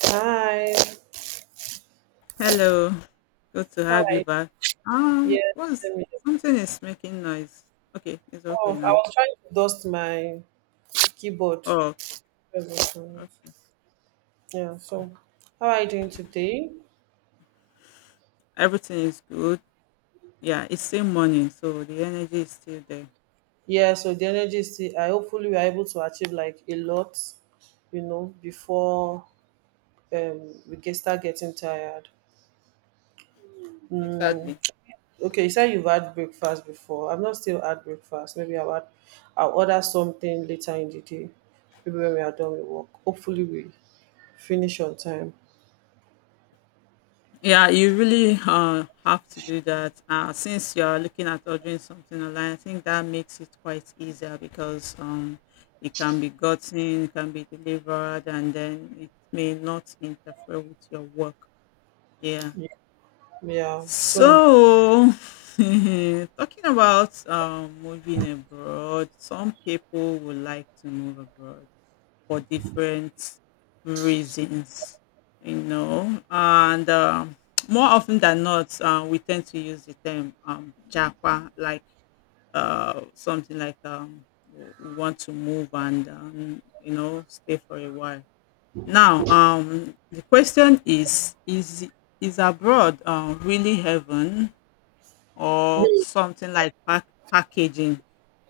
Hi. Hello, good to How are have you you? back. Um, Yes, what's same here. something is making noise? Okay, it's Oh, okay I now. was trying to dust my keyboard. Oh, okay. Yeah. So, how are you doing today? Everything is good. Yeah, it's still morning, so the energy is still there. Yeah. So the energy is still. I hopefully we're able to achieve like a lot, before we get start getting tired. Exactly. Okay, you said you've had breakfast before. I've not still had breakfast. I'll order something later in the day. Maybe when we are done with work. Hopefully we finish on time. Yeah, you really have to do that. Since you're looking at ordering something online, I think that makes it quite easier because it can be gotten, it can be delivered, and then it may not interfere with your work. Yeah. Yeah. So, So, talking about moving abroad, some people would like to move abroad for different reasons, and more often than not, we tend to use the term japa, like something like we want to move and, stay for a while. Now, the question is, is abroad really heaven? Or something like packaging.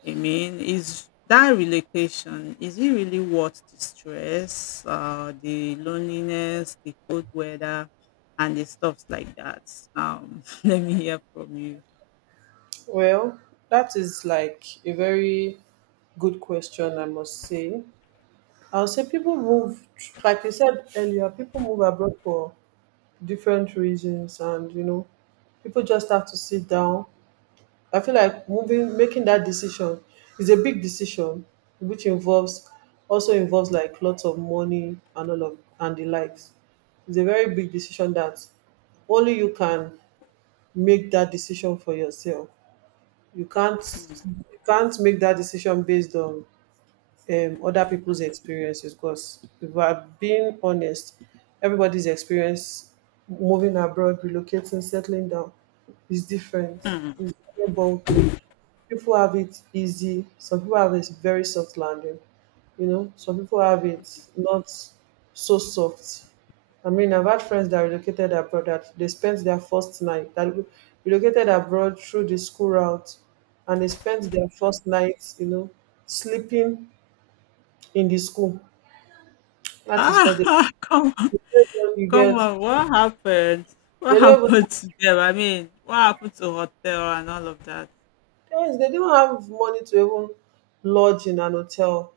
I mean, is that relocation is it really worth the stress, the loneliness, the cold weather, and the stuffs like that? Let me hear from you. well, that is like a very good question, I must say. I'll say people move, like you said earlier, people move abroad for different reasons, and you know, people just have to sit down. I feel like moving, making that decision is a big decision, which involves also involves like lots of money and all of and the likes. It's a very big decision that only you can make that decision for yourself. You can't you can't make that decision based on other people's experiences, because if we're being honest, everybody's experience moving abroad, relocating, settling down is different. It's a different ballgame. People have it easy, some people have it very soft landing, you know, some people have it not so soft. I mean, I've had friends that relocated abroad, that they spent their first night, that relocated abroad through the school route, and they spent their first night, you know, sleeping in the school. Ah, That is because they, come on, they don't even, you come get, on! What happened? What they don't even, happened to them? I mean, what happened to hotel and all of that? yes, they don't have money to even lodge in an hotel.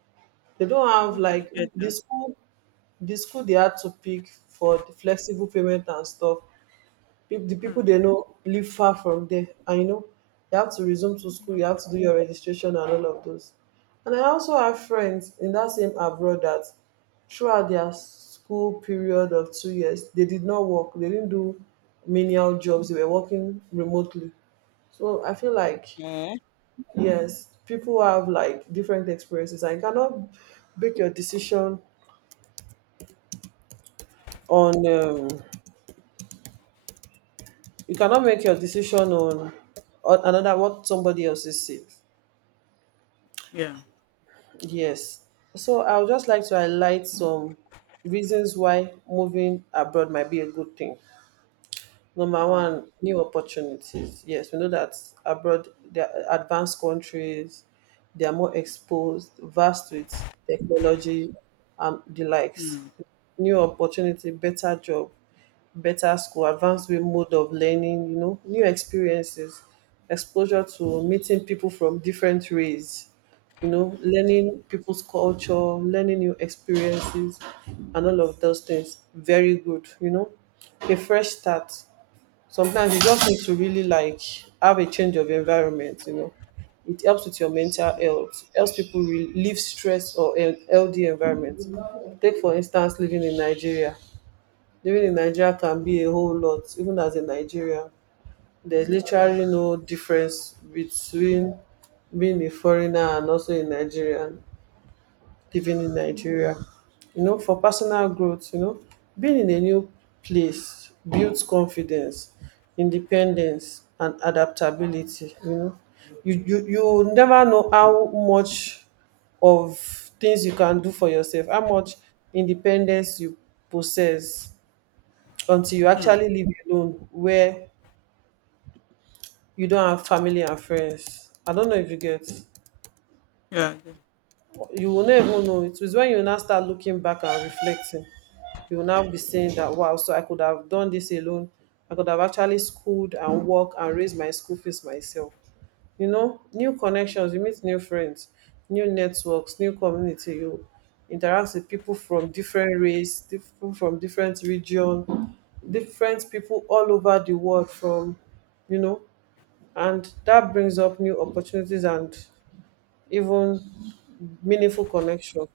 They don't have Oh, I like get the that. school The school they hard to pick for the flexible payment and stuff. The Mm. people they know live far from there, and you know, you have to resume to school, you have to do your registration and all of those. And I also have friends in that same abroad that throughout their school period of 2 years they did not work. They didn't do menial jobs, they were working remotely. So I feel like, yes, people have like different experiences, and you cannot make your decision on you cannot make your decision on, another, what somebody else is saying. Yeah. Yes. So I would just like to highlight some reasons why moving abroad might be a good thing. Number Hmm. one, new opportunities. Yes, we know that abroad, they are advanced countries, they are more exposed, vast with technology and the likes. Hmm. New opportunity, better job, better school, advanced way mode of learning, you know, new experiences, exposure to meeting people from different race, you know, learning people's culture, learning new experiences, and all of those things. Very good, you know. A fresh start. Sometimes you just need to really like have a change of environment, you know. It helps with your mental health, helps people relieve stress or an healthy environment. Take, for instance, living in Nigeria can be a whole lot, even as a Nigerian. There's literally no difference between being a foreigner and also a Nigerian living in Nigeria. You know, for personal growth, you know, being in a new place builds confidence, independence, and adaptability. You know, you never know how much of things you can do for yourself, how much independence you possess until you Hmm. actually live alone where you don't have family and friends. I don't know if you get. Yeah. Mm. Mm. Mm. You will never even know. It is when you now start looking back and reflecting, you will now be saying that wow, so I could have done this alone. I could have actually schooled and worked and raised my school fees myself. You know, new connections, you meet new friends, new networks, new community, you interact with people from different race, people from different region, different people all over the world, from, you know, and that brings up new opportunities and even meaningful connection.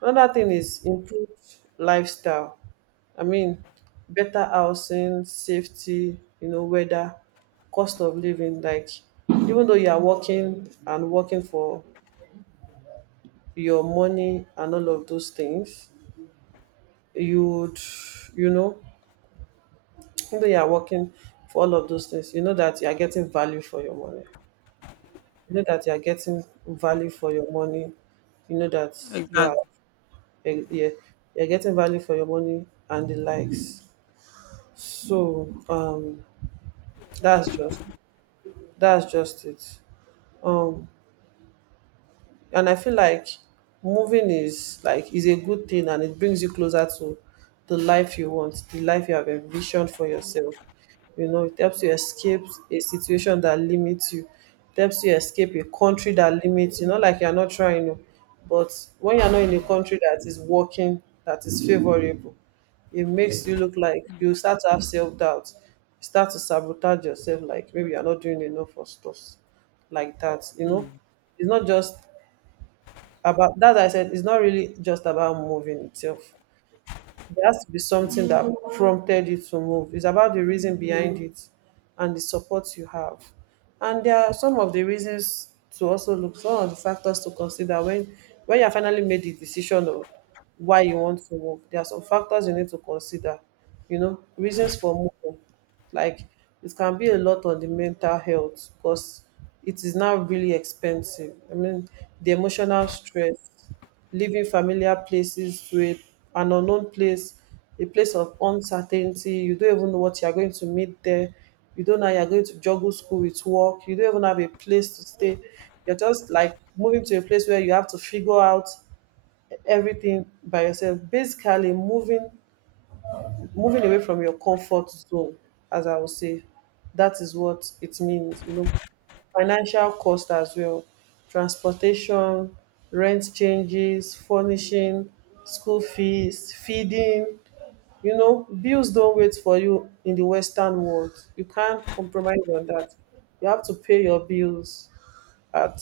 Another thing is improved lifestyle. I mean, better housing, safety, you know, weather, cost of living. Like, even though you are working and working for your money and all of those things, you'd, you know, even though you are working for all of those things, you know that you are getting value for your money. You know that you are getting value for your money. You know that Yeah. I do. you are, Exactly. Yeah, you're getting value for your money and the likes. So that's just that's just it. Um, and I feel like moving is a good thing, and it brings you closer to the life you want, the life you have envisioned for yourself. You know, it helps you escape a situation that limits you. It helps you escape a country that limits you. Not like you're not trying, oh, but when you're not in a country that is working, that is favorable, it makes you look like you start to have self doubt. You start to sabotage yourself, like maybe you're not doing enough for stuff like that. You know, Mm. it's not just about that I said, it's not really just about moving itself. There has to be something that prompted you to move. It's about the reason behind it and the support you have. And there are some of the reasons to also look, some of the factors to consider when you have finally made the decision of why you want to move. There are some factors you need to consider. You know, reasons for moving. Like, it can be a lot on the mental health, because it is now really expensive. I mean, the emotional stress, leaving familiar places to an unknown place, a place of uncertainty. You don't even know what you are going to meet there. You don't know how you're going to juggle school with work. You don't even have a place to stay. You're just like moving to a place where you have to figure out everything by yourself. Basically, moving away from your comfort zone, as I would say, that is what it means, you know, financial cost as well, transportation, rent changes, furnishing, school fees, feeding, you know, bills don't wait for you in the Western world. You can't compromise on that. You have to pay your bills at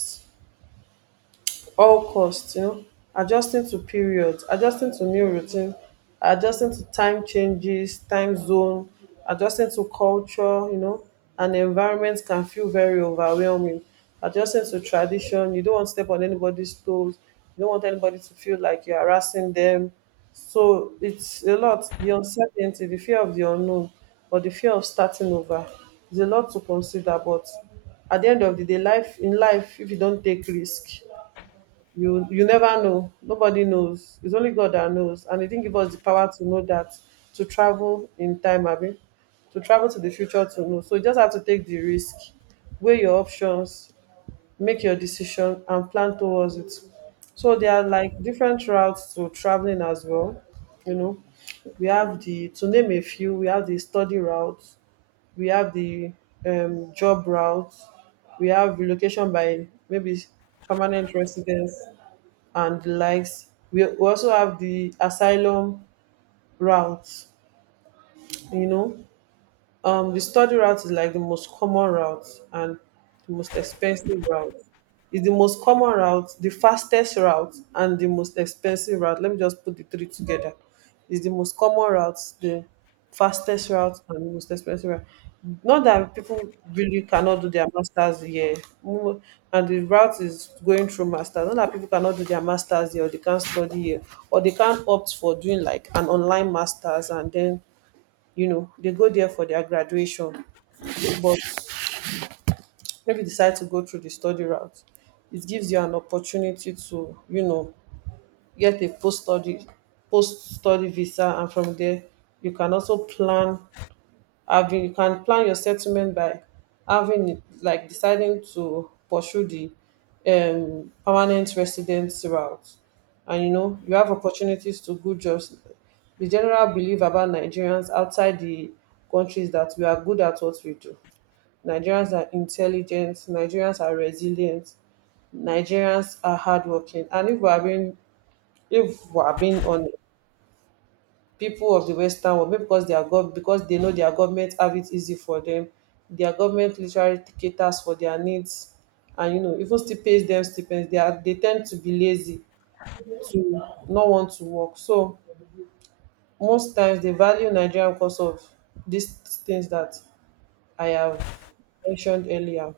all costs, you know, adjusting to periods, adjusting to new routine, adjusting to time changes, time zone, adjusting to culture, you know, and environment can feel very overwhelming. Adjusting to tradition, you don't want to step on anybody's toes, you don't want anybody to feel like you're harassing them. So it's a lot. The uncertainty, the fear of the unknown, or the fear of starting over is a lot to consider, but at the end of the day, life, in life, if you don't take risk, you never know. Nobody knows. It's only God that knows, and he didn't give us the power to know that, to travel in time, abi, to travel to the future, to know. So you just have to take the risk, weigh your options, make your decision, and plan towards it. So there are like different routes to traveling as well. You know, we have the to name a few, we have the study route, we have the job route, we have relocation by maybe permanent residence and the likes. We also have the asylum route, you know, the study route is like the most common route and the most expensive route. It's the most common route, the fastest route, and the most expensive route. Let me just put the three together. It's the most common route, the fastest route, and the most expensive route. Not that people really cannot do their masters here. Mo- and the route is going through masters. Not that people cannot do their masters here, or they can't study here, or they can't opt for doing like an online masters and then, you know, they go there for their graduation, but maybe decide to go through the study route. It gives you an opportunity to, you know, get a post study visa, and from there you can also plan having you can plan your settlement by having it, like, deciding to pursue the permanent residence route. And you know, you have opportunities to good jobs. The general belief about Nigerians outside the countries that we are good at what we do, Nigerians are intelligent, Nigerians are resilient, Nigerians are hardworking, and if we are being honest, people of the Western world, maybe because they know their government have it easy for them. Their government literally caters for their needs, and you know, even still pays them stipends. They tend to be lazy to not want to work. So most times they value Nigeria because of these things that I have mentioned earlier.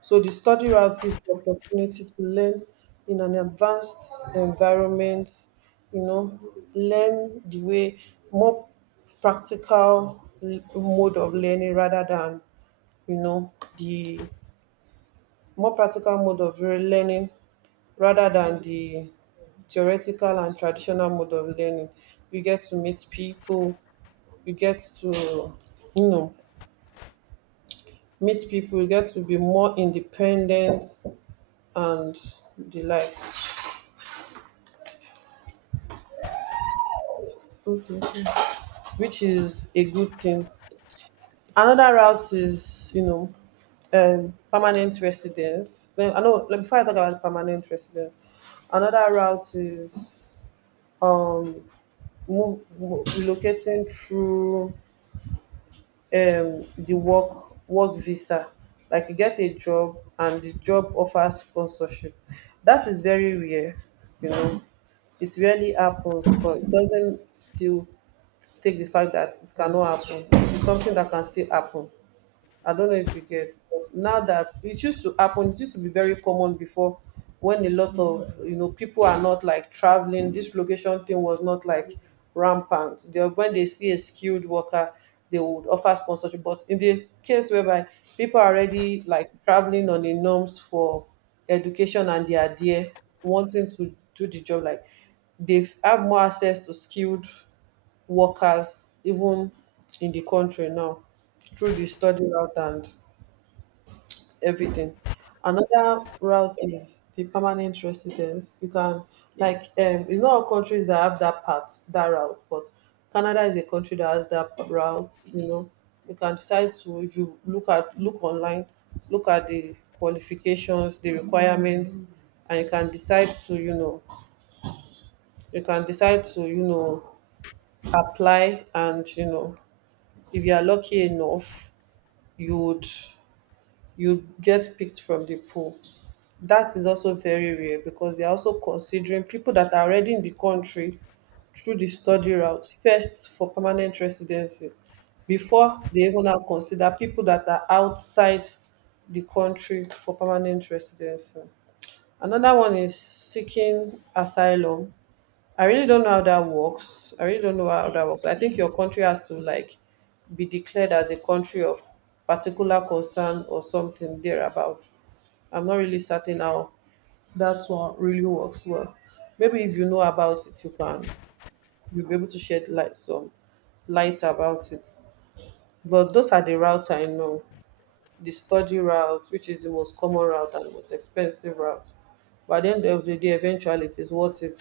So the study route gives the opportunity to learn in an advanced environment, you know, learn the way more practical mode of learning rather than, you know, the more practical mode of learning rather than the theoretical and traditional mode of learning. You get to meet people, you get to, you know, meet people, you get to be more independent and the likes. Okay. Okay. Which is a good thing. Another route is, permanent residence. No, I know. Like, before I talk about permanent residence, another route is um relocating through the work visa. Like you get a job and the job offers sponsorship. That is very rare, you know. It rarely happens, but it doesn't still take the fact that it cannot happen. It is something that can still happen. I don't know if you get because now that it used to happen, it used to be very common before when a lot of you know people are not like traveling. This location thing was not like rampant. They, when they see a skilled worker, they would offer sponsorship. But in the case whereby people are already like traveling on the norms for education and they are there wanting to do the job, like they have more access to skilled workers even in the country now through the study route and everything. Another route is the permanent residence. You can like it's not all countries that have that part, that route, but Canada is a country that has that route, you know. You can decide to if you look at look online, look at the qualifications, the requirements, and you can decide to, you can decide to, apply and you know if you are lucky enough you would you get picked from the pool. That is also very rare because they are also considering people that are already in the country through the study route first for permanent residency before they even now consider people that are outside the country for permanent residency. Another one is seeking asylum. I really don't know how that works. I really don't know how that works. I think your country has to like be declared as a country of particular concern or something thereabout. I'm not really certain how that one really works well. Maybe if you know about it, you can you'll be able to shed light some light about it. But those are the routes I know. The study route, which is the most common route and most expensive route. But at the end of the day, eventually it is worth it.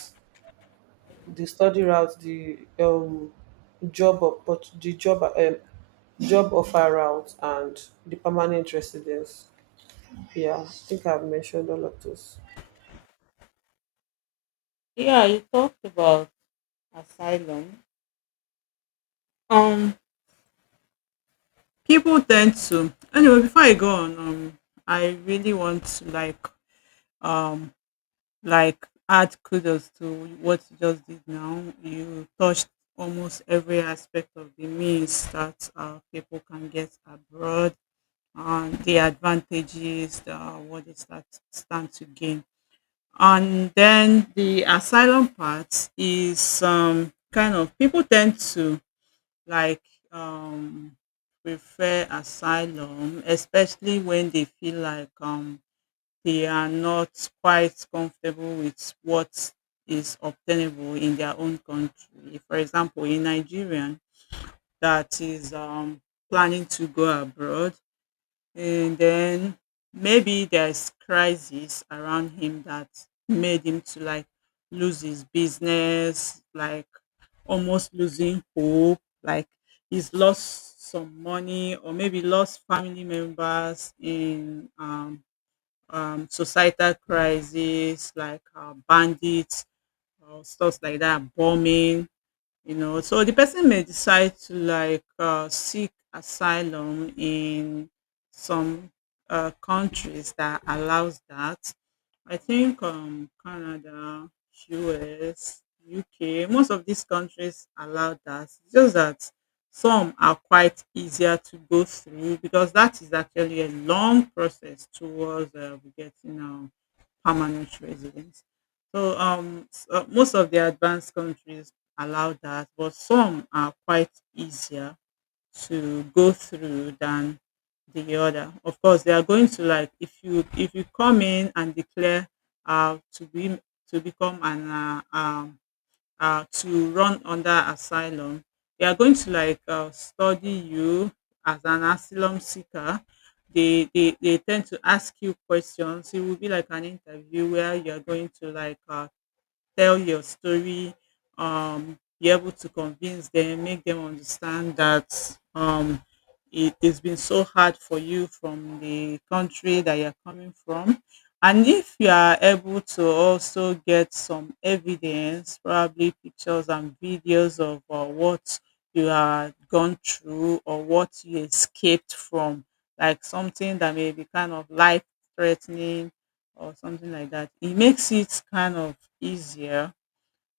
The study route, the the job job offer route, and the permanent residence. Yeah, I think I've mentioned all of those. Yeah, you talked about asylum. Um, People tend to anyway. Before I go on, I really want to um like add kudos to what you just did now. You touched almost every aspect of the means that people can get abroad and the advantages, what they stand to gain. And then the asylum part is kind of people tend to like um, prefer asylum, especially when they feel like they are not quite comfortable with what is obtainable in their own country. For example, a Nigerian that is planning to go abroad, and then maybe there's crisis around him that made him to like lose his business, like almost losing hope, like he's lost some money or maybe lost family members in societal crisis like bandits or stuff like that, bombing. You know, so the person may decide to like seek asylum in some countries that allows that. I think Canada, US, UK, most of these countries allow that. It's just that some are quite easier to go through because that is actually a long process towards getting permanent residents. So, most of the advanced countries allow that, but some are quite easier to go through than the other. Of course, they are going to like, if you come in and declare, uh, to be to become an to run under asylum. They are going to like study you as an asylum seeker. They tend to ask you questions. It will be like an interview where you are going to like tell your story, be able to convince them, make them understand that it has been so hard for you from the country that you're coming from. And if you are able to also get some evidence, probably pictures and videos of what you had gone through or what you escaped from, like something that may be kind of life threatening or something like that. It makes it kind of easier,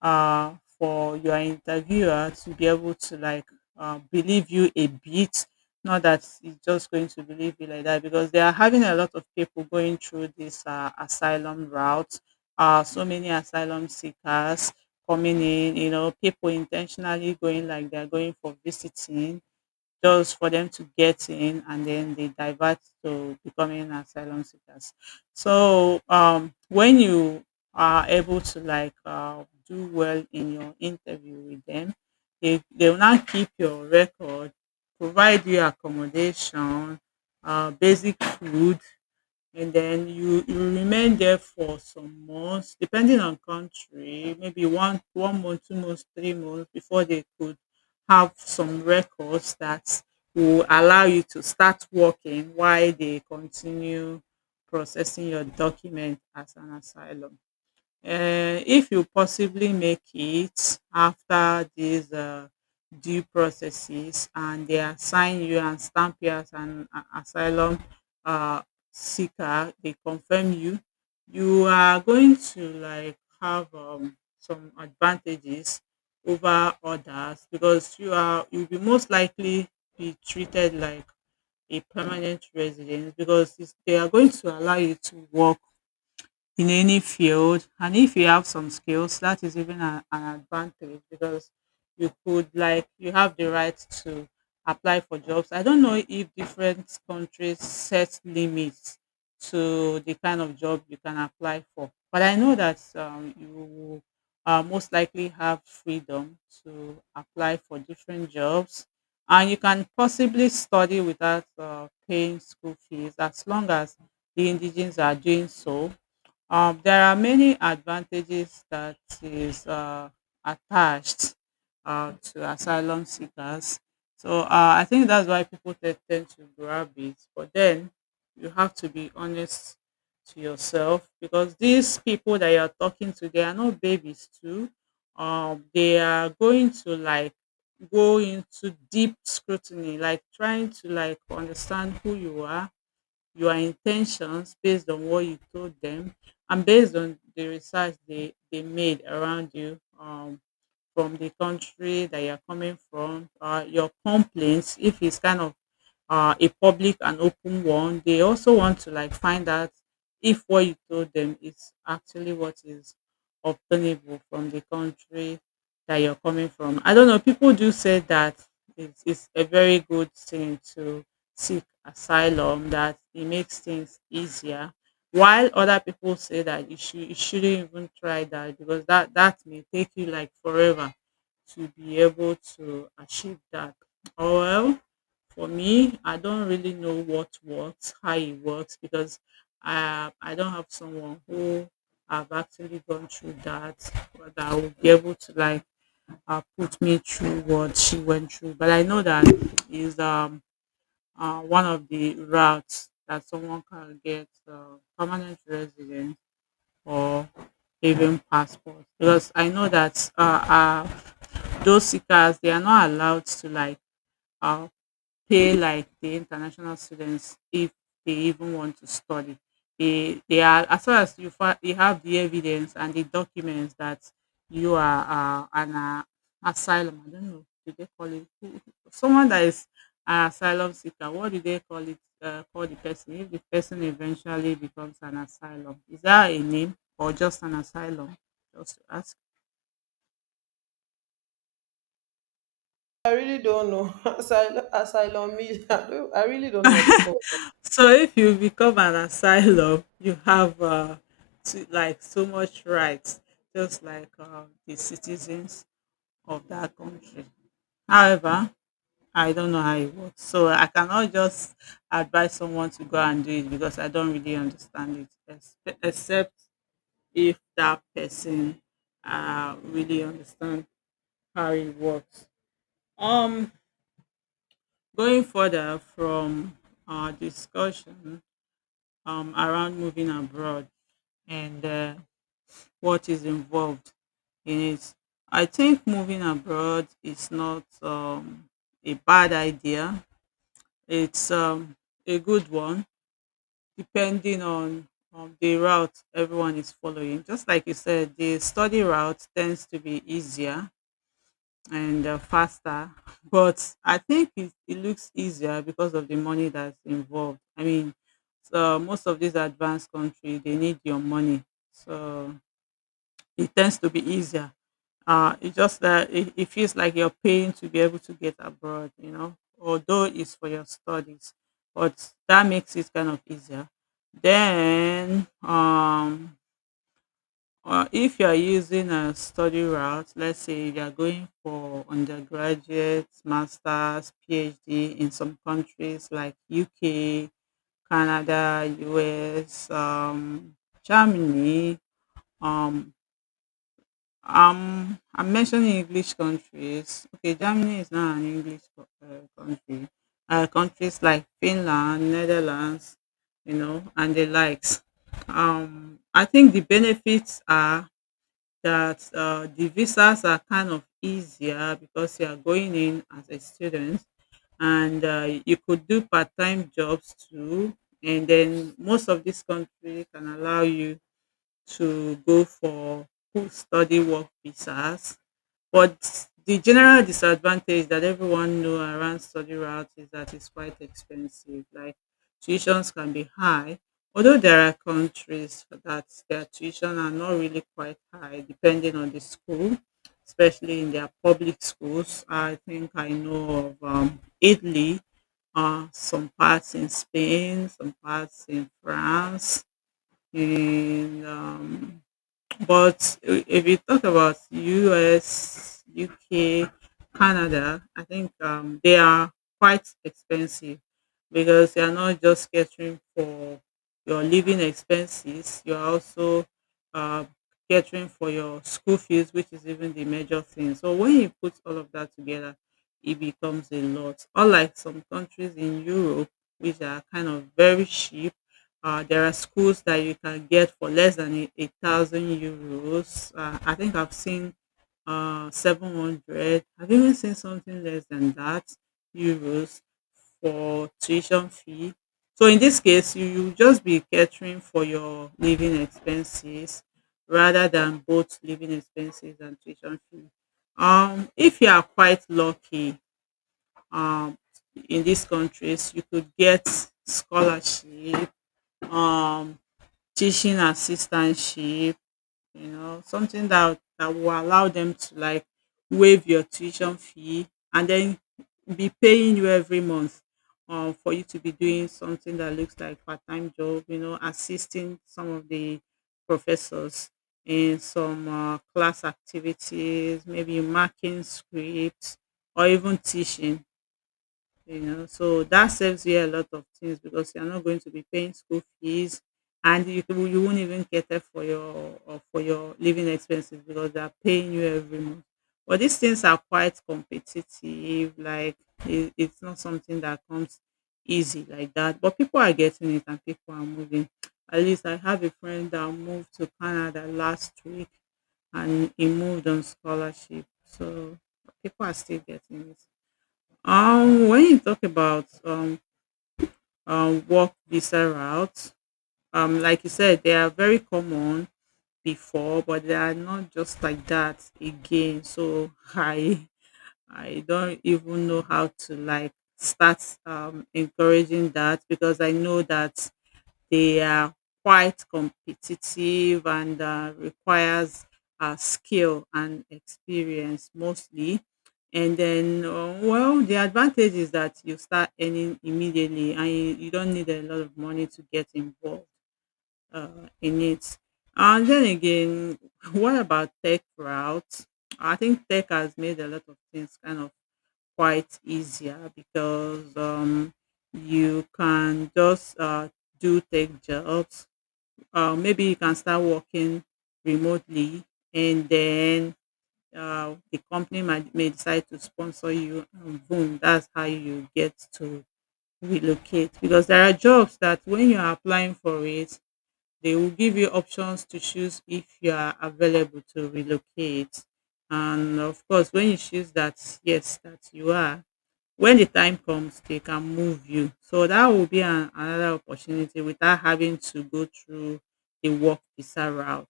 uh, for your interviewer to be able to like believe you a bit. Not that he's just going to believe you like that, because they are having a lot of people going through this asylum route. So many asylum seekers coming in, people intentionally going like they're going for visiting just for them to get in, and then they divert to becoming asylum seekers. So, when you are able to do well in your interview with them, they will now keep your record, provide you accommodation, basic food, and then you remain there for some months, depending on country, maybe one month, 2 months, 3 months before they could have some records that will allow you to start working while they continue processing your document as an asylum. um if you possibly make it after these due processes, and they assign you and stamp you as an asylum seeker, they confirm you, you are going to like have some advantages over others, because you'll be most likely be treated like a permanent resident, because they are going to allow you to work in any field. And if you have some skills, that is even an advantage, because you could like you have the right to apply for jobs. I don't know if different countries set limits to the kind of job you can apply for, but I know that you will most likely have freedom to apply for different jobs. And you can possibly study without paying school fees as long as the indigenous are doing so. There are many advantages that is attached to asylum seekers. So, I think that's why people tend to grab it. But then you have to be honest to yourself, because these people that you're talking to, they are not babies too. They are going to like go into deep scrutiny, like trying to like understand who you are, your intentions, based on what you told them, and based on the research they made around you, from the country that you're coming from. Your complaints, if it's kind of a public and open one, they also want to like find out if what you told them is actually what is obtainable from the country that you're coming from. I don't know, people do say that it's a very good thing to seek asylum, that it makes things easier, while other people say that you shouldn't even try that, because that may take you like forever to be able to achieve that. Oh well, for me, I don't really know what works, how it works, because I don't have someone who have actually gone through that, or that will be able to like put me through what she went through. But I know that is one of the routes that someone can get permanent residence, for even passport, because I know that those seekers, they are not allowed to like uh, pay like the international students if they even want to study. They are, as far as you you have the evidence and the documents that you are an asylum. I don't know. Do they call it, someone that is an asylum seeker? What do they call it? Call the person, if the person eventually becomes an asylum. Is that a name or just an asylum? Just to ask. I really don't know. Asylum, asylum me. I really don't know what they call it. So if you become an asylum, you have, like, so much rights, just like the citizens of that country. However, I don't know how it works, so I cannot just advise someone to go and do it because I don't really understand it, except if that person really understand how it works. Um, going further from our discussion, around moving abroad. And what is involved in it. I think moving abroad is not a bad idea. It's a good one, depending on the route everyone is following. Just like you said, the study route tends to be easier and faster, but I think it looks easier because of the money that's involved. I mean, so most of these advanced countries, they need your money, so it tends to be easier. It's just that it feels like you're paying to be able to get abroad, although it's for your studies, but that makes it kind of easier. Then, if you're using a study route, let's say if you're going for undergraduate, master's, PhD in some countries like UK, Canada, US, Germany, um, I'm mentioning English countries. Okay, Germany is not an English country. Countries like Finland, Netherlands, and the likes. I think the benefits are that the visas are kind of easier because you are going in as a student, and you could do part time jobs too. And then most of this country can allow you to go for full study work visas, but the general disadvantage that everyone know around study route is that it's quite expensive. Like, tuitions can be high, although there are countries that their tuition are not really quite high, depending on the school, especially in their public schools. I think I know of Italy, some parts in Spain, some parts in France, in but if you talk about US, UK, Canada, I think they are quite expensive because you are not just catering for your living expenses, you are also uh, catering for your school fees, which is even the major thing. So when you put all of that together, it becomes a lot. Unlike some countries in Europe, which are kind of very cheap. There are schools that you can get for less than a thousand euros. I think I've seen 700. I've even seen something less than that, euros, for tuition fee. So in this case, you just be catering for your living expenses rather than both living expenses and tuition fee. If you are quite lucky, um, in these countries, you could get scholarship. Um, Teaching assistantship, you know, something that will allow them to like waive your tuition fee and then be paying you every month, for you to be doing something that looks like part-time job, you know, assisting some of the professors in some class activities, maybe marking scripts or even teaching, you know, so that saves you a lot of things because you're not going to be paying school fees and you won't even cater for your or for your living expenses because they're paying you every month. But these things are quite competitive, like it's not something that comes easy like that, but people are getting it and people are moving. At least I have a friend that moved to Canada last week and he moved on scholarship, so people are still getting it. When you talk about work visa routes, like you said, they are very common before, but they are not just like that again. So I don't even know how to like start encouraging that, because I know that they are quite competitive and requires skill and experience mostly. And then, well, the advantage is that you start earning immediately and you don't need a lot of money to get involved in it. And then again, what about tech routes? I think tech has made a lot of things kind of quite easier because you can just do tech jobs. Maybe you can start working remotely, and then the company may decide to sponsor you, and boom, that's how you get to relocate. Because there are jobs that when you are applying for it, they will give you options to choose if you are available to relocate, and of course when you choose that yes that you are, when the time comes, they can move you. So that will be another opportunity without having to go through the work visa route.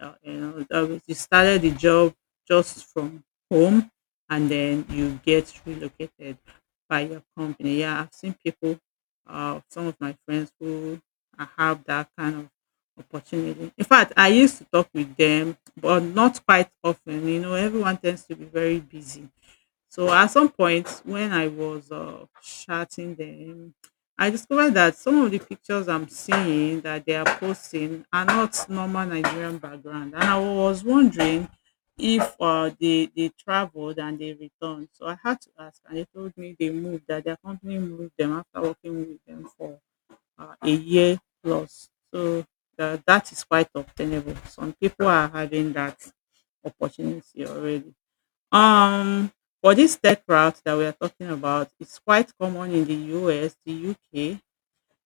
You know, you started the job just from home, and then you get relocated by your company. Yeah, I've seen people, some of my friends who have that kind of opportunity. In fact, I used to talk with them, but not quite often. You know, everyone tends to be very busy, so at some point when I was chatting them, I discovered that some of the pictures I'm seeing that they are posting are not normal Nigerian background, and I was wondering if they traveled and they returned. So I had to ask, and they told me they moved, that their company moved them after working with them for a year plus. So that is quite obtainable. Some people are having that opportunity already. Um, for this tech route that we are talking about, it's quite common in the US, the UK,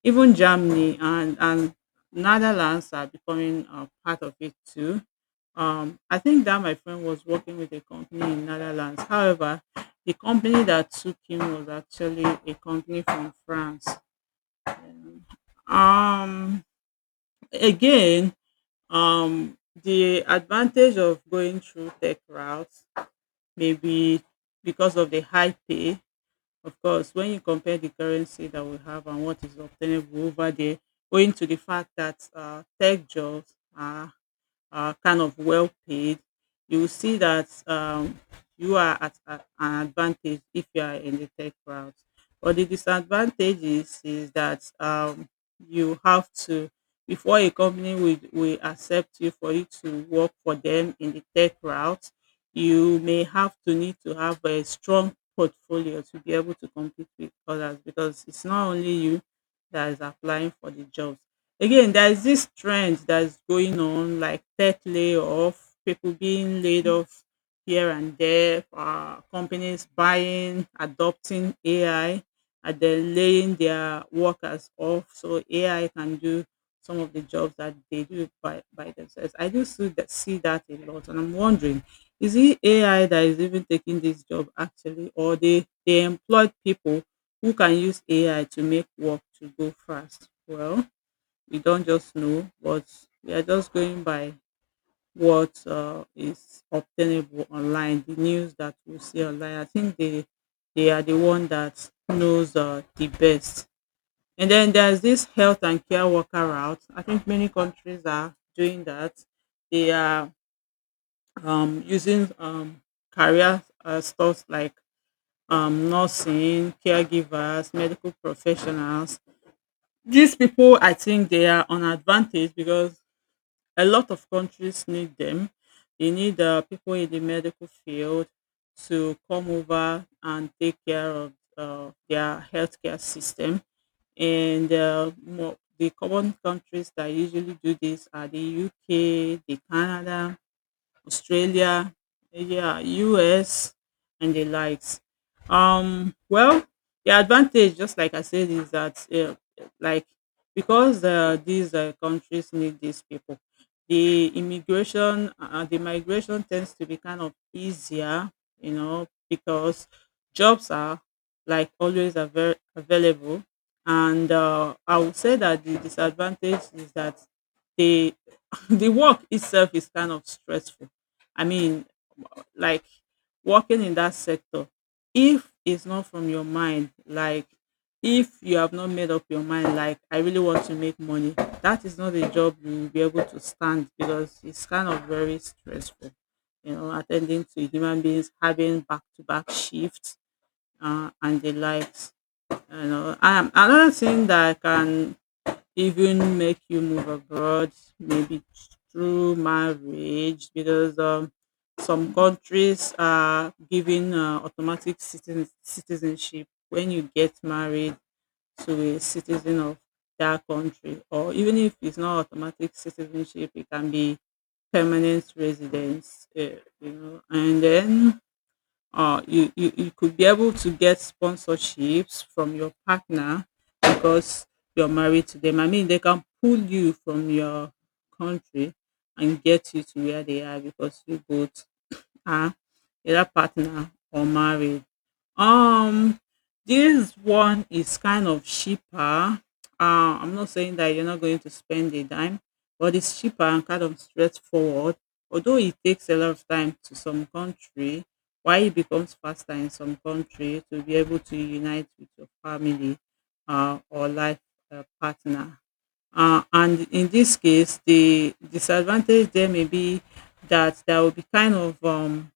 even Germany, and Netherlands are becoming part of it too. I think that my friend was working with a company in Netherlands. However, the company that took him was actually a company from France. Um, again, um, the advantage of going through tech routes maybe because of the high pay. Of course, when you compare the currency that we have and what is obtainable over there, owing to the fact that tech jobs are kind of well paid, you will see that you are at an advantage if you are in the tech route. But the disadvantage is that you have to, before a company will accept you for you to work for them in the tech route, you may have to need to have a strong portfolio to be able to compete with others, because it's not only you that is applying for the job. Again, there is this trend that's going on, like tech layoff, people being laid off here and there, companies buying, adopting AI, and then laying their workers off. So AI can do some of the jobs that they do by themselves. I do see see that a lot, and I'm wondering, is it AI that is even taking this job actually, or they employed people who can use AI to make work to go fast? Well, we don't just know, but we are just going by what is obtainable online, the news that we see online. I think they are the one that knows the best. And then there's this health and care worker route. I think many countries are doing that. They are using career stuff like nursing, caregivers, medical professionals. These people, I think, they are on advantage because a lot of countries need them. They need people in the medical field to come over and take care of their healthcare system. And the common countries that usually do this are the UK, the Canada, Australia, yeah, US and the likes. Well, the advantage, just like I said, is that like because these countries need these people, the immigration, the migration tends to be kind of easier, you know, because jobs are like always available, and I would say that the disadvantage is that the the work itself is kind of stressful. I mean, like working in that sector, if it's not from your mind, like if you have not made up your mind, like I really want to make money, that is not a job you will be able to stand because it's kind of very stressful. You know, attending to human beings, having back to back shifts and the likes. You know, another thing that I can even make you move abroad, maybe through marriage, because some countries are giving automatic citizenship when you get married to a citizen of that country, or even if it's not automatic citizenship, it can be permanent residence, you know, and then you could be able to get sponsorships from your partner because you're married to them. I mean, they can pull you from your country and get you to where they are because you both, her, either partner or married. Um, this one is kind of cheaper. I'm not saying that you're not going to spend a dime, but it's cheaper and kind of straightforward. Although it takes a lot of time to some country, why it becomes faster in some country to be able to unite with your family or life partner. And in this case, the disadvantage there may be that there will be kind of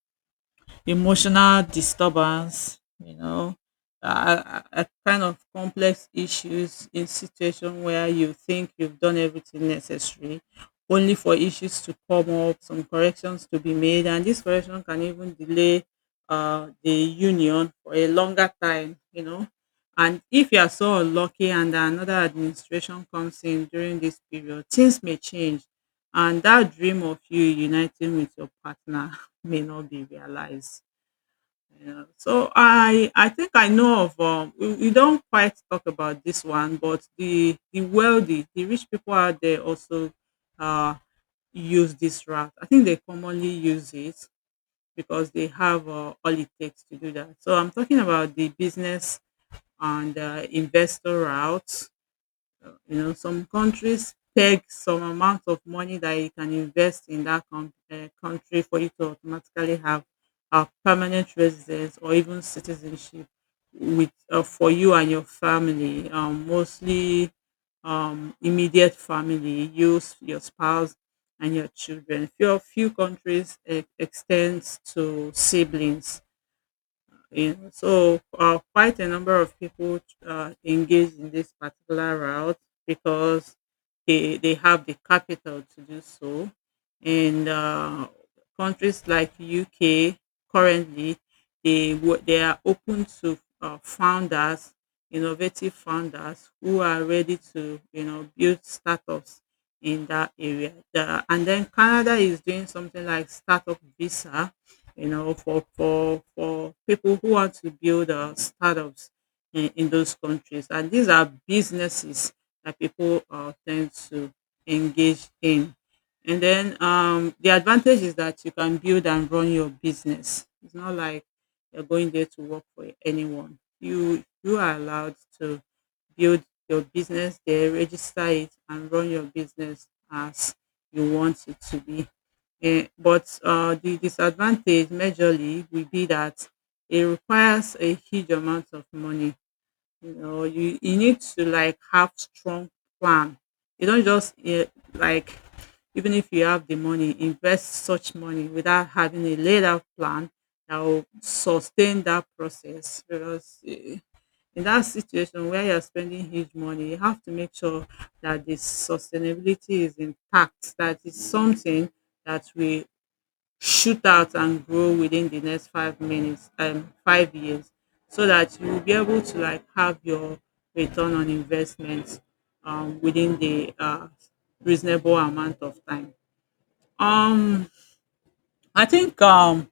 emotional disturbance, you know, a kind of complex issues in situation where you think you've done everything necessary, only for issues to come up, some corrections to be made, and this correction can even delay the union for a longer time, you know. And if you are so unlucky and another administration comes in during this period, things may change and that dream of you uniting with your partner may not be realized. Yeah. So I think I know of we don't quite talk about this one, but the wealthy, the rich people out there also uh use this route. I think they commonly use it because they have all it takes to do that. So I'm talking about the business and investor route, you know. Some countries peg some amount of money that you can invest in that country for you to automatically have a permanent residence or even citizenship with, for you and your family. Mostly immediate family, you, your spouse, and your children. Few countries extends to siblings in, so quite a number of people engaged in this particular route because they have the capital to do so. And countries like UK currently, they are open to founders, innovative founders who are ready to, build startups in that area. And then Canada is doing something like startup visa, you know, for, for people who want to build startups in those countries. And these are businesses that people tend to engage in. And then the advantage is that you can build and run your business. It's not like you're going there to work for anyone. You are allowed to build your business there, register it, and run your business as you want it to be. But the disadvantage majorly will be that it requires a huge amount of money. You know, you need to like have strong plan. You don't just like even if you have the money, invest such money without having a laid out plan that will sustain that process. Because in that situation where you're spending huge money, you have to make sure that the sustainability is intact, that it's something that will shoot out and grow within the next 5 years, so that you will be able to like have your return on investment within the reasonable amount of time. um i think um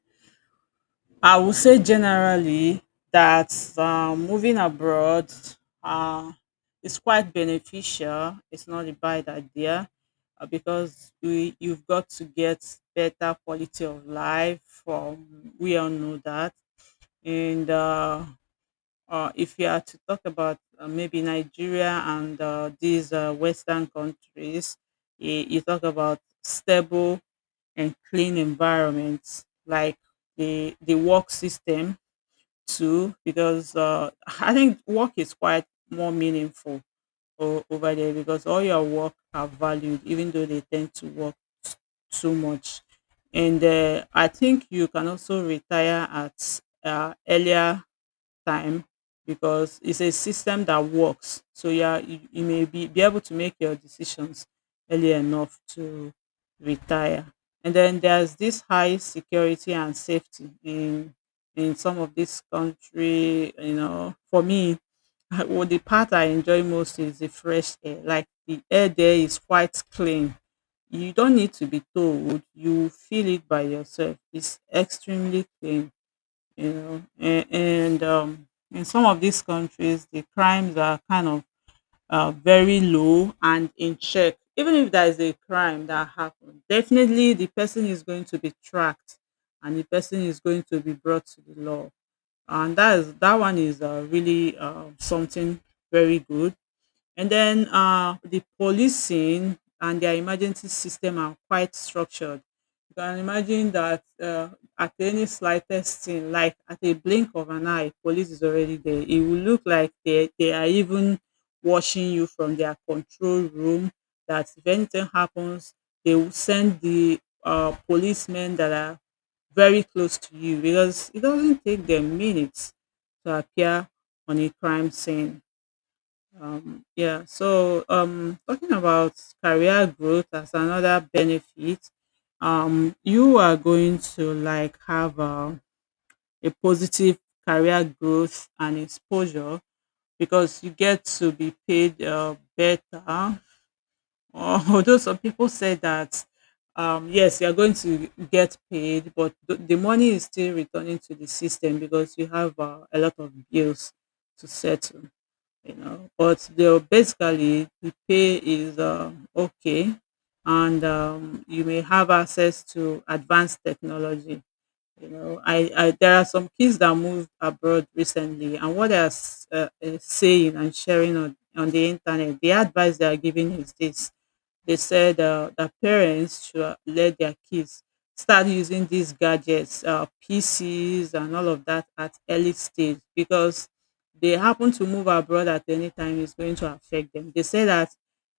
I would say generally that moving abroad uh, is quite beneficial. It's not a bad idea because you've got to get better quality of life. From, we all know that, and if you are to talk about maybe Nigeria and these Western countries, you talk about stable and clean environments, like the work system too, because I think work is quite more meaningful over there, because all your work are valued, even though they tend to work t- too much. And I think you can also retire at earlier time, because it's a system that works. So yeah, you may be able to make your decisions early enough to retire. And then there's this high security and safety in some of this country. You know, for me, well, the part I enjoy most is the fresh air. Like the air there is quite clean. You don't need to be told. You feel it by yourself. It's extremely clean, you know. And in some of these countries, the crimes are kind of very low and in check. Even if there is a crime that happened, definitely the person is going to be tracked and the person is going to be brought to the law, and that one is really something very good. And then the policing and their emergency system are quite structured. You can imagine that, at any slightest thing, like at a blink of an eye, police is already there. It will look like they are even watching you from their control room, that if anything happens, they will send the policemen that are very close to you, because it doesn't take them minutes to appear on a crime scene. Yeah, so talking about career growth as another benefit, you are going to like have a positive career growth and exposure, because you get to be paid better. Although some people say that, yes, you are going to get paid, but the money is still returning to the system because you have a lot of bills to settle, you know. But they'll basically, the pay is okay. And you may have access to advanced technology. You know, I, there are some kids that moved abroad recently, and what they're saying and sharing on the internet, the advice they are giving is this: they said that parents should let their kids start using these gadgets, PCs, and all of that at early stage, because they happen to move abroad at any time is going to affect them. They say that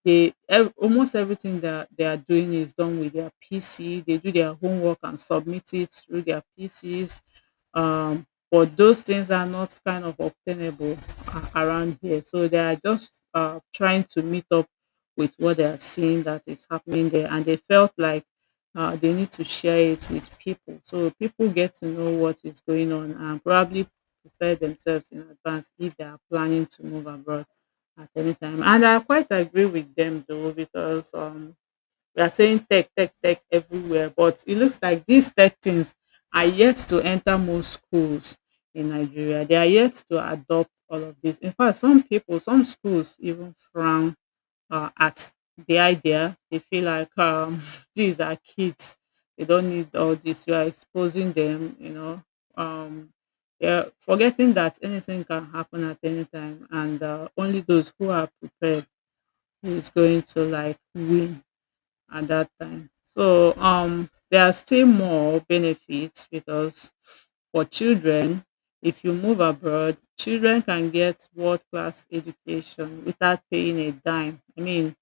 almost everything that they are doing is done with their PC. They do their homework and submit it through their PCs. But those things are not kind of obtainable around here. So they are just trying to meet up with what they are seeing that is happening there, and they felt like they need to share it with people so people get to know what is going on and probably prepare themselves in advance if they are planning to move abroad at any time. And I quite agree with them though, because we are saying tech tech tech everywhere, but it looks like these tech things are yet to enter most schools in Nigeria. They are yet to adopt all of this. In fact, some people, some schools even frown at the idea. They feel like, these are kids; they don't need all this. You are exposing them, you know. Um, they're forgetting that anything can happen at any time, and only those who are prepared is going to like win at that time. So there are still more benefits, because for children, if you move abroad, children can get world class education without paying a dime. I mean,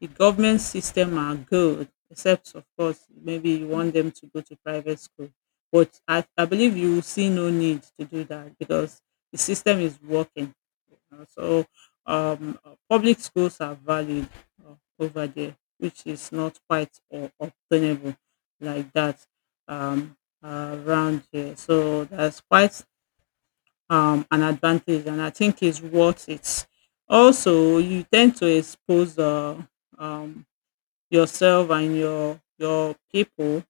the government system are good, except of course maybe you want them to go to private school. But I believe you will see no need to do that, because the system is working, you know. So public schools are valued over there, which is not quite obtainable like that um, around here. So that's quite an advantage, and I think it's worth it. Also, you tend to expose um, yourself and your people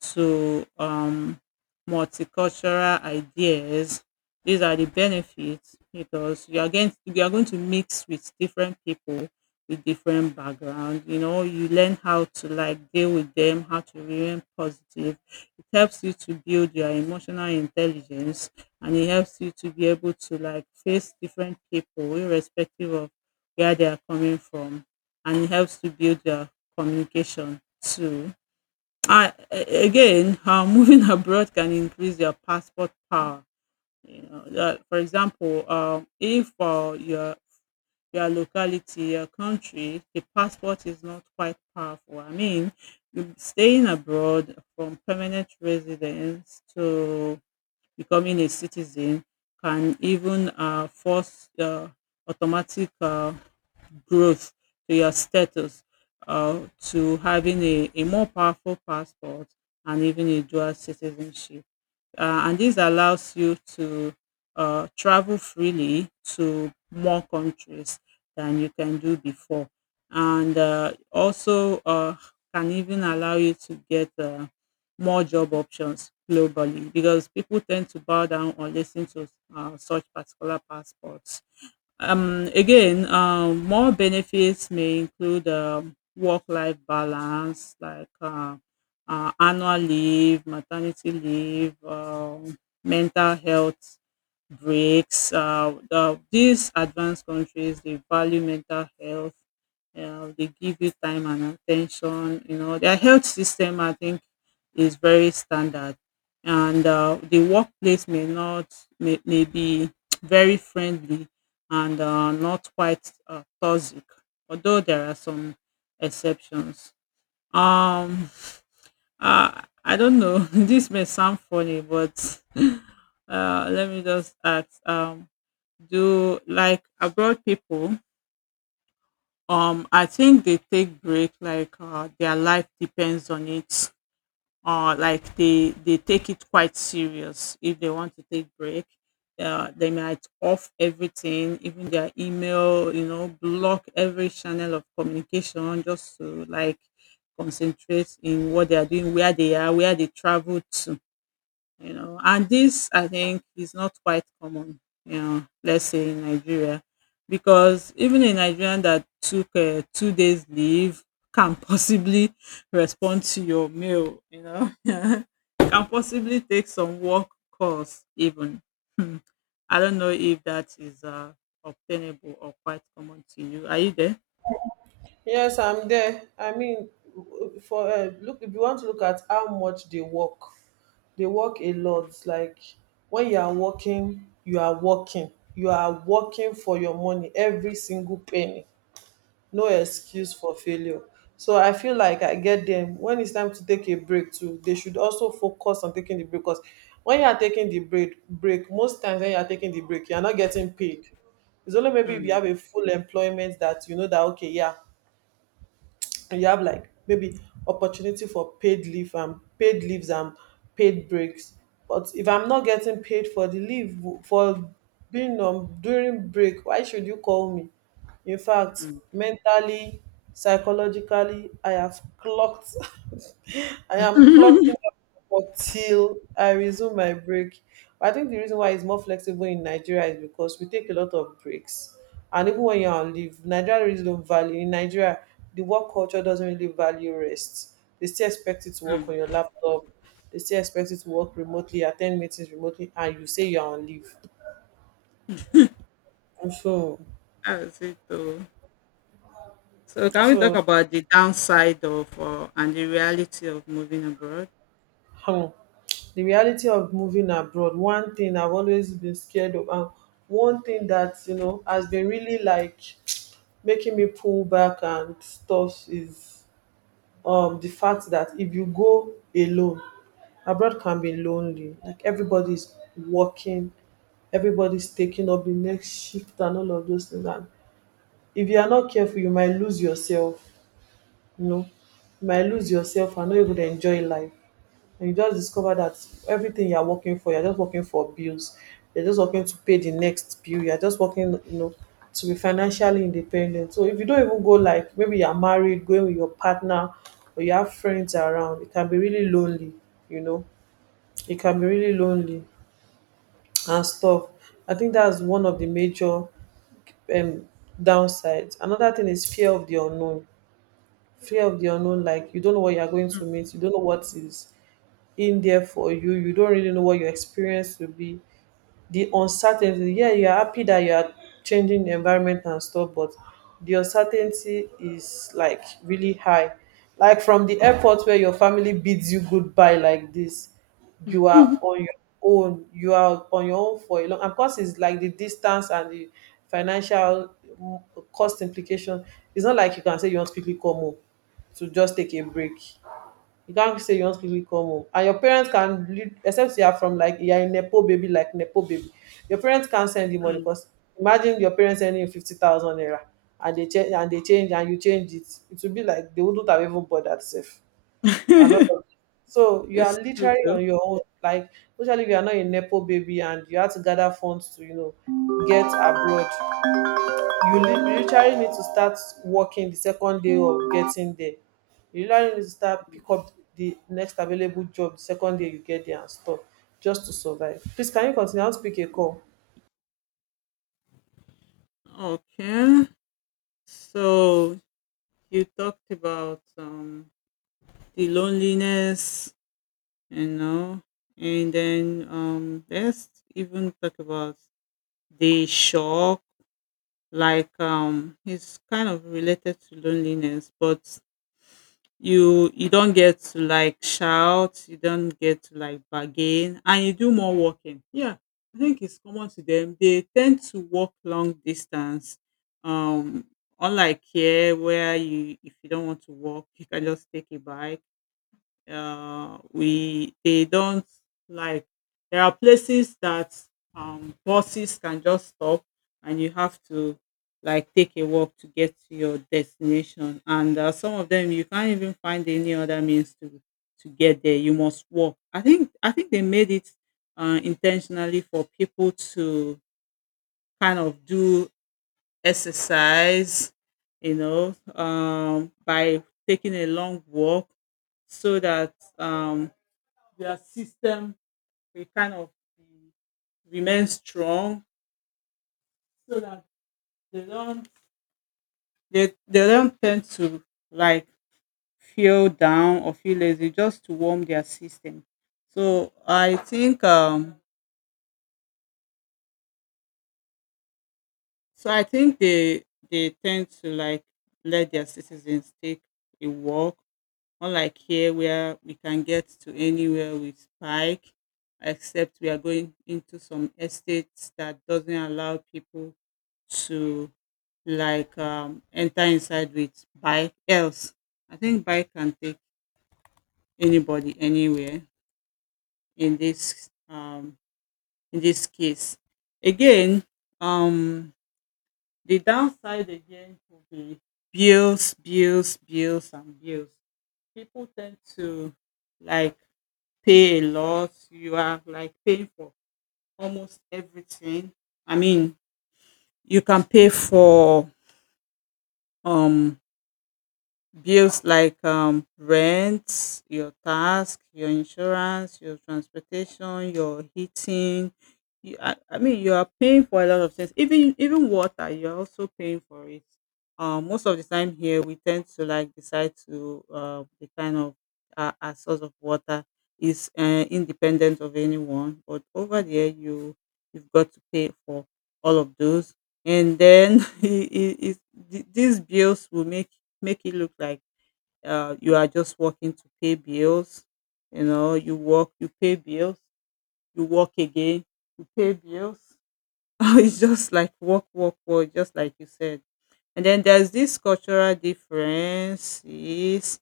to multicultural ideas. These are the benefits, because you are going to mix with different people with different background. You know, you learn how to like deal with them, how to remain positive. It helps you to build your emotional intelligence, and it helps you to be able to like face different people irrespective of where they are coming from, and it helps to build your communication too. And again, moving abroad can increase your passport power. You know, for example, if your your locality, your country, the passport is not quite powerful. I mean, staying abroad from permanent residence to becoming a citizen can even force automatic growth to your status, to having a more powerful passport, and even a dual citizenship. And this allows you to travel freely to more countries than you can do before. And also can even allow you to get more job options globally, because people tend to bow down or listen to such particular passports. Again, more benefits may include work-life balance, like annual leave, maternity leave, mental health breaks. These advanced countries, they value mental health. They give you time and attention. You know, their health system, I think, is very standard. And the workplace may not, may be very friendly and not quite toxic, although there are some exceptions. Um, I don't know. This may sound funny, but let me just ask. Do like abroad people, I think they take break like their life depends on it. They take it quite serious if they want to take break. They might off everything, even their email, you know, block every channel of communication just to like concentrate in what they are doing, where they are, where they travel to, you know. And this I think is not quite common, you know. Let's say in Nigeria, because even a Nigerian that took 2 days leave can possibly respond to your mail, you know, can possibly take some work calls even. Hmm. I don't know if that is obtainable or quite common to you. Are you there? Yes, I'm there. I mean, for look, if you want to look at how much they work a lot. Like when you are working, you are working. You are working for your money every single penny. No excuse for failure. So I feel like I get them when it's time to take a break too. They should also focus on taking the break because when you are taking the break, most times when you are taking the break, you are not getting paid. It's only maybe if you mm, have a full employment that you know that okay, yeah, and you have like maybe opportunity for paid leave and paid leaves and paid breaks. But if I'm not getting paid for the leave, for being on during break, why should you call me? In fact, mm, mentally, psychologically, I have clocked. I am clocking up for till I resume my break. I think the reason why it's more flexible in Nigeria is because we take a lot of breaks, and even when you're on leave, Nigeria really don't value in Nigeria, the work culture doesn't really value rest. They still expect you to work on your mm. laptop, they still expect you to work remotely, attend meetings remotely, and you say you're on leave. So That's it though. So can we talk so about the downside of and the reality of moving abroad? um, the reality of moving abroad, one thing I've always been scared of and one thing that, you know, has been really like making me pull back and stuff is the fact that if you go alone, abroad can be lonely. Like everybody's working, everybody's taking up the next shift and all of those things. And if you are not careful, you might lose yourself, you know, you might lose yourself and not even enjoy life. And you just discover that everything you're working for, you're just working for bills. You're just working to pay the next bill. You're just working, you know, to be financially independent. So if you don't even go like maybe you're married, going with your partner, or you have friends around, it can be really lonely, you know. It can be really lonely and stuff. I think that's one of the major um downsides. Another thing is fear of the unknown, like you don't know what you're going to meet, you don't know what is in there for you, you don't really know what your experience will be, the uncertainty. Yeah, you are happy that you are changing the environment and stuff, but the uncertainty is like really high. Like from the airport where your family bids you goodbye like this, you are Mm. on your you are on your own for a long, of course it's like the distance and the financial mm, cost implication. It's not like you can say you want to quickly come home to just take a break. You can't say you want to quickly come home. And your parents can, except you are from like, you are a Nepo baby, like Nepo baby, your parents can't send you money because imagine your parents sending you 50,000 naira and they change and you change it. It would be like they wouldn't have even bothered, safe. Another. So you are It's true literally though. on your own. Like, especially if you are not a Nepo baby and you have to gather funds to, you know, get abroad, you literally need to start working the second day of getting there. You literally need to start pick up the next available job the second day you get there and stuff, just to survive. Please can you continue, I want to pick a call. Okay. So you talked about the loneliness, you know. And then let's even talk about the shock. Like it's kind of related to loneliness, but you don't get to like shout, you don't get to like bargain, and you do more walking. Yeah, I think it's common to them, they tend to walk long distance. um Unlike here where you, if you don't want to walk you can just take a bike. We they don't, like, there are places that buses can just stop and you have to like take a walk to get to your destination. And some of them you can't even find any other means to get there, you must walk. I think they made it intentionally for people to kind of do exercise, you know, by taking a long walk, so that um, their system will kind of be- remain strong, so that they don't, they don't tend to like feel down or feel lazy, just to warm their system. So I think so I think they tend to like let their citizens take a walk, unlike here where we can get to anywhere with bike, except we are going into some estates that doesn't allow people to like enter inside with bike. Else, I think bike can take anybody anywhere. In this in this case, again, um, the downside again will be bills, bills, bills, and bills. People tend to like pay a lot, you are like paying for almost everything. I mean, you can pay for um bills like rent, your tax, your insurance, your transportation, your heating. You, I mean, you are paying for a lot of things. Even water, you're also paying for it. Most of the time here, we tend to like decide to the kind of our source of water is independent of anyone. But over there, you've got to pay for all of those. And then it, it, these bills will make it look like you are just working to pay bills. You know, you work, you pay bills, you work again, you pay bills. It's just like work, work, work, just like you said. And then there's this cultural differences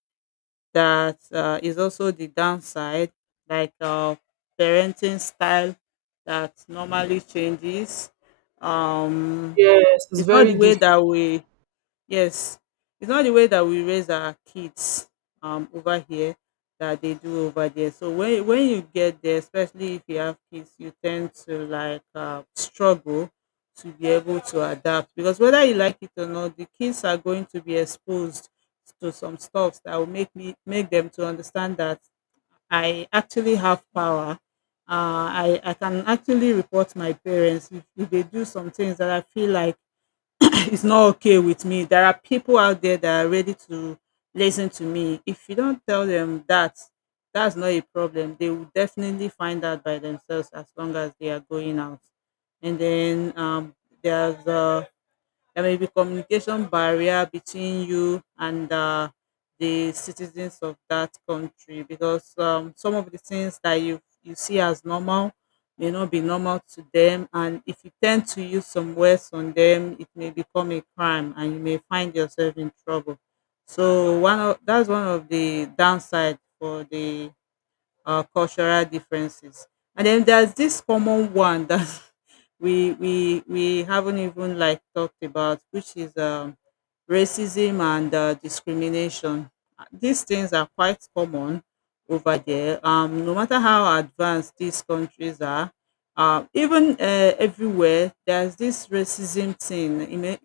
that is also the downside, like parenting style that normally changes. Um, Yes, it's it's not very the way difficult. that we, yes, it's not the way that we raise our kids over here that they do over there. So when you get there, especially if you have kids, you tend to like struggle to be able to adapt, because whether you like it or not, the kids are going to be exposed to some stuff that will make them to understand that I actually have power. I can actually report my parents if they do some things that I feel like it's not okay with me. There are people out there that are ready to listen to me. If you don't tell them that, that's not a problem. They will definitely find out by themselves as long as they are going out. And then there's there may be communication barrier between you and the citizens of that country, because some of the things that you see as normal may not be normal to them, and if you tend to use some words on them it may become a crime and you may find yourself in trouble. So one of that's one of the downside for the cultural differences. And then there's this common one that we haven't even like talked about, which is racism and discrimination. These things are quite common over there, no matter how advanced these countries are. Even Everywhere there's this racism thing. You may-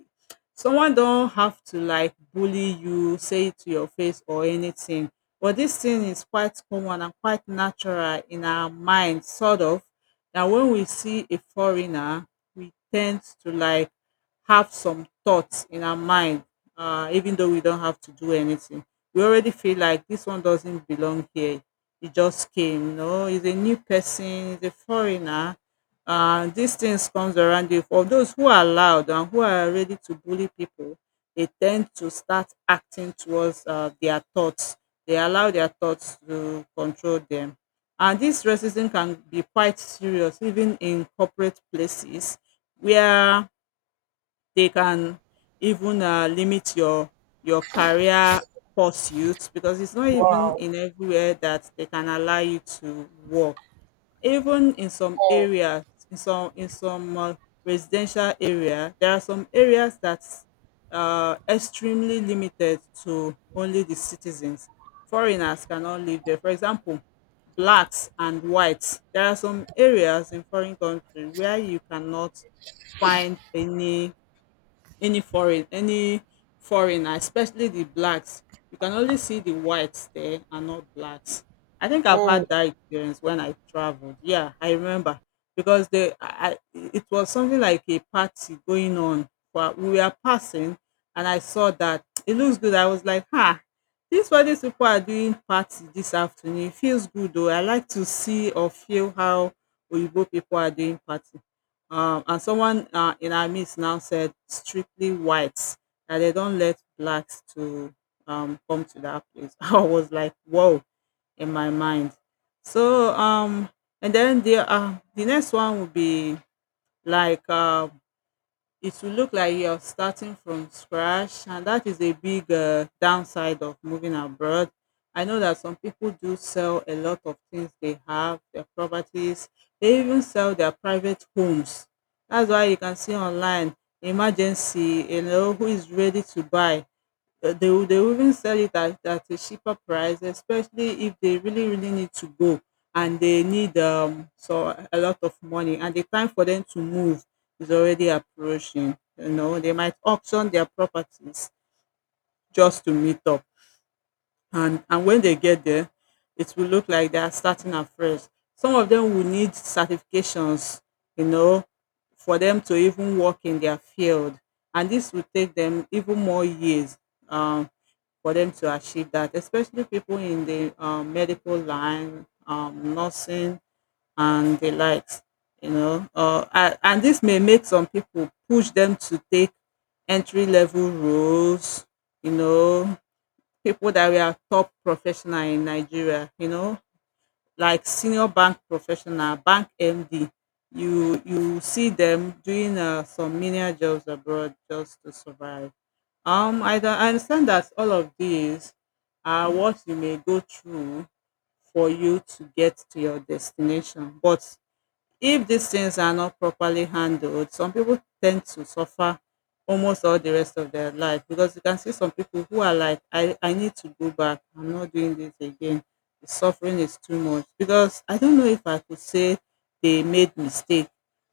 someone don't have to like bully you, say it to your face or anything, but this thing is quite common and quite natural in our mind, sort of, that when we see a foreigner, we tend to like have some thoughts in our mind, even though we don't have to do anything. We already feel like this one doesn't belong here. He just came, you know, he's a new person, he's a foreigner. These things comes around you. For those who are loud and who are ready to bully people, they tend to start acting towards their thoughts. They allow their thoughts to control them, and this racism can be quite serious, even in corporate places where they can even limit your career pursuits, because it's not even Wow. in everywhere that they can allow you to work. Even in some Mm. areas, in some residential area, there are some areas that extremely limited to only the citizens. Foreigners cannot live there, for example. Blacks and whites, there are some areas in foreign country where you cannot find any foreign any foreigner, especially the blacks. You can only see the whites there and not blacks. I think I've Mm. had that experience when I traveled, yeah, I remember. Because they it was something like a party going on, but we were passing and I saw that it looks good. I was like, ha, this is what these people are doing, party this afternoon, it feels good though. I like to see or feel how oyibo people are doing party. Um, and someone in our midst now said strictly whites, that they don't let blacks to come to that place. I was like, whoa, in my mind. So and then the next one would be like it will look like you're starting from scratch, and that is a big downside of moving abroad. I know that some people do sell a lot of things they have, their properties, they even sell their private homes. That's why you can see online, emergency, you know, who is ready to buy. Uh, they will even sell it at a cheaper price, especially if they really need to go and they need so a lot of money and the time for them to move is already approaching. You know, they might auction their properties just to meet up. And when they get there, it will look like they are starting afresh. Some of them will need certifications, you know, for them to even work in their field, and this will take them even more years um, for them to achieve that, especially people in the medical line, nursing, and the likes. You know, and this may make some people push them to take entry level roles. You know, people that were top professional in Nigeria. You know, like senior bank professional, bank MD. You see them doing some menial jobs abroad just to survive. I, I understand that all of these are what you may go through for you to get to your destination, but if these things are not properly handled, some people tend to suffer almost all the rest of their life, because you can see some people who are like, I need to go back. I'm not doing this again. The suffering is too much. Because I don't know if I could say they made mistake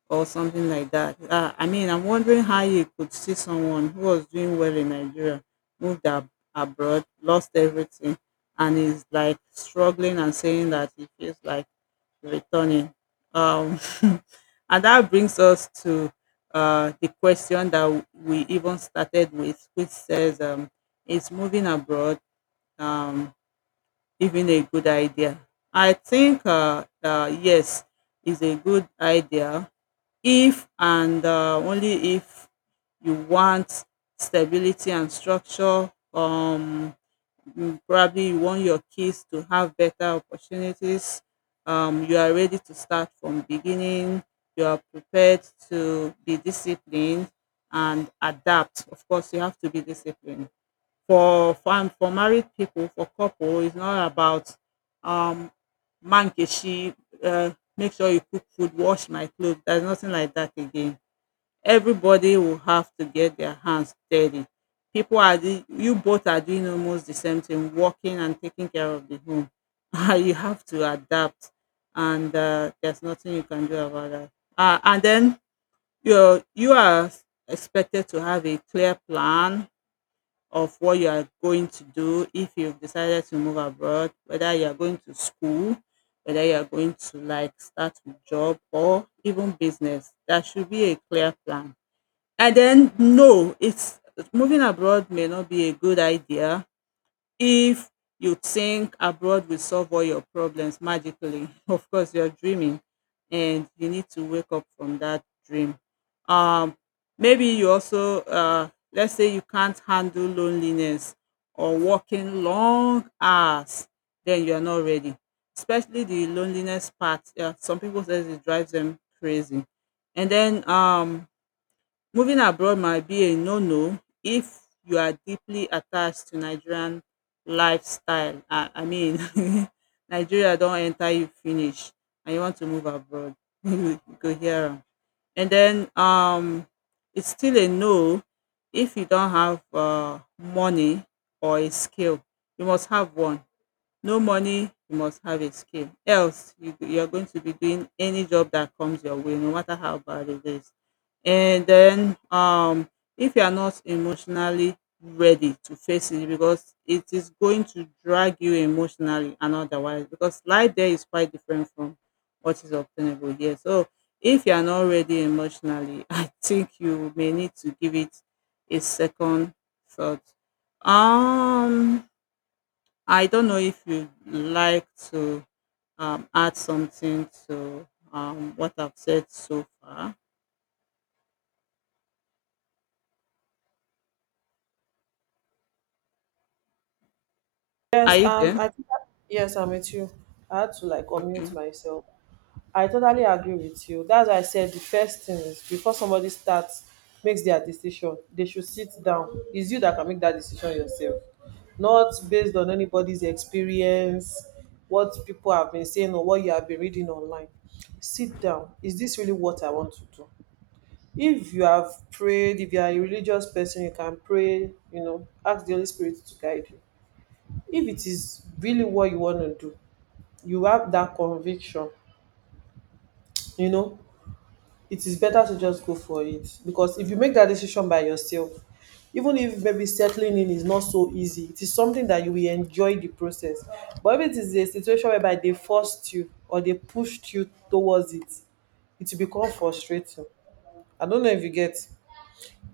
or something like that. I mean, I'm wondering how you could see someone who was doing well in Nigeria, moved abroad, lost everything, and is like struggling and saying that he feels like returning. Um, and that brings us to the question that we even started with, which says, "Is moving abroad um, even a good idea?" I think yes, is a good idea if and only if you want stability and structure. Probably you want your kids to have better opportunities. You are ready to start from beginning. You are prepared to be disciplined and adapt. Of course, you have to be disciplined. For married people, for couple, it's not about um mankeshi. Uh, make sure you cook food, wash my clothes. There's nothing like that again, everybody will have to get their hands dirty. People are doing, you both are doing almost the same thing, working and taking care of the home. Ah, you have to adapt, and there's nothing you can do about that. And then you are expected to have a clear plan of what you are going to do if you've decided to move abroad, whether you are going to school, whether you are going to like start a job or even business. There should be a clear plan. And then no, it's moving abroad may not be a good idea if you think abroad will solve all your problems magically. Of course, you're dreaming and you need to wake up from that dream. Um, maybe you also, let's say you can't handle loneliness or working long hours, then you're not ready. Especially the loneliness part. Yeah, some people says it drives them crazy. And then moving abroad might be a no-no if you are deeply attached to Nigerian lifestyle. I mean, Nigeria don't enter you finish and you want to move abroad. You go hear. And then it's still a no if you don't have money or a skill. You must have one. No money, you must have a skill. Else, you are going to be doing any job that comes your way, no matter how bad it is. And then, if you are not emotionally ready to face it, because it is going to drag you emotionally and otherwise, because life there is quite different from what is obtainable here. So, if you are not ready emotionally, I think you may need to give it a second thought. Um, I don't know if you'd like to add something to what I've said so far. Are Yes, you there? I think. Yes, I'm with you. I had to like Okay. unmute myself. I totally agree with you. That's why I said the first thing is before somebody starts makes their decision, they should sit down. It's you that can make that decision yourself, not based on anybody's experience, what people have been saying or what you have been reading online. Sit down. Is this really what I want to do? If you have prayed, if you are a religious person, you can pray. You know, ask the Holy Spirit to guide you. If it is really what you want to do, you have that conviction. You know, it is better to just go for it, because if you make that decision by yourself, even if maybe settling in is not so easy, it is something that you will enjoy the process. But if it is a situation whereby they forced you or they pushed you towards it, it will become frustrating. I don't know if you get,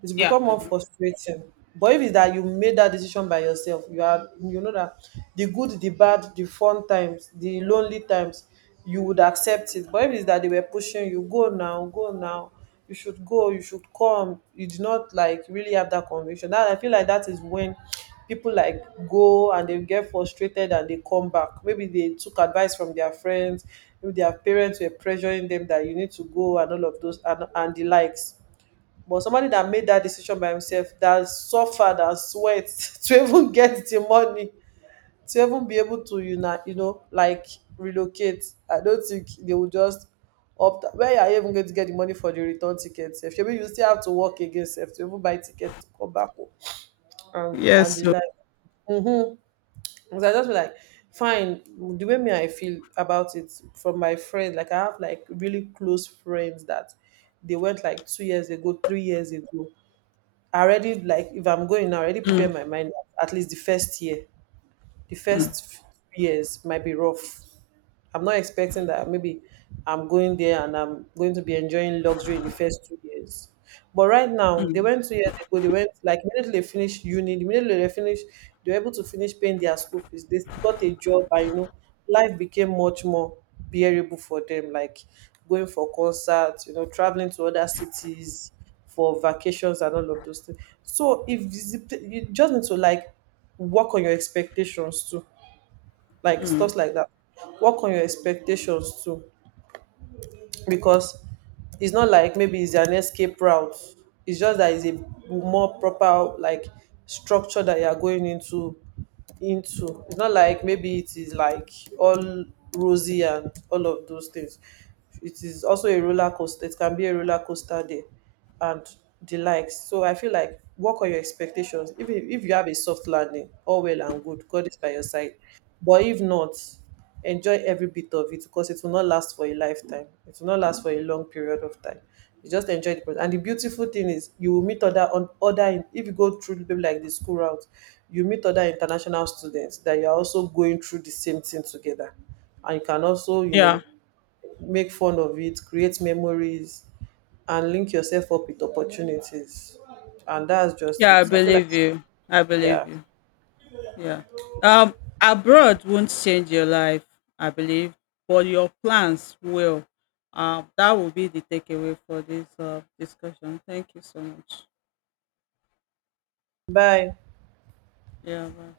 it's Yeah, become I more do. frustrating. But if it's that you made that decision by yourself, you are you know that the good, the bad, the fun times, the lonely times, you would accept it. But if it's that they were pushing you, go now, go now, you should go, you should come. You did not like really have that conviction. That I feel like that is when people like go and they get frustrated and they come back. Maybe they took advice from their friends, maybe their parents were pressuring them that you need to go and all of those and the likes. But somebody that made that decision by himself, that suffered and sweat to even get the money, to even be able to, you know like relocate, I don't think they will just opt. Where are you even going to get the money for the return ticket? If you still have to work again, sef, to even buy ticket to come back home, and Yes. the So like. Mm-hmm. Because I just be like, fine. The way me I feel about it from my friend, like I have like really close friends that they went like 2 years ago, 3 years ago. I already like if I'm going, now, I already prepare Mm, my mind. At least the first year, the mm, first few years might be rough. I'm not expecting that maybe I'm going there and I'm going to be enjoying luxury in the first 2 years. But right now, they mm, went 2 years ago, they went like immediately they finished uni, immediately they finished, they were able to finish paying their school fees. They got a job and you know, life became much more bearable for them, like going for concerts, you know, traveling to other cities for vacations and all of those things. So if you you just need to like work on your expectations too, like mm. stuff like that. Work on your expectations too, because it's not like maybe it's an escape route. It's just that it's a more proper like structure that you are going into. It's not like maybe it is like all rosy and all of those things. It is also a roller coaster. It can be a roller coaster day and the likes. So I feel like work on your expectations. Even if you have a soft landing, all well and good. God is by your side. But if not, enjoy every bit of it because it will not last for a lifetime. It will not last for a long period of time. You just enjoy the process. And the beautiful thing is you will meet other on other if you go through maybe like the school route, you meet other international students that you are also going through the same thing together. And you can also, you Yeah, know, make fun of it, create memories and link yourself up with opportunities. And that's just yeah, I it. I feel like believe you. I believe yeah. you. Yeah. Um, abroad won't change your life, I believe, but your plans will. That will be the takeaway for this discussion. Thank you so much. Bye. Yeah, bye.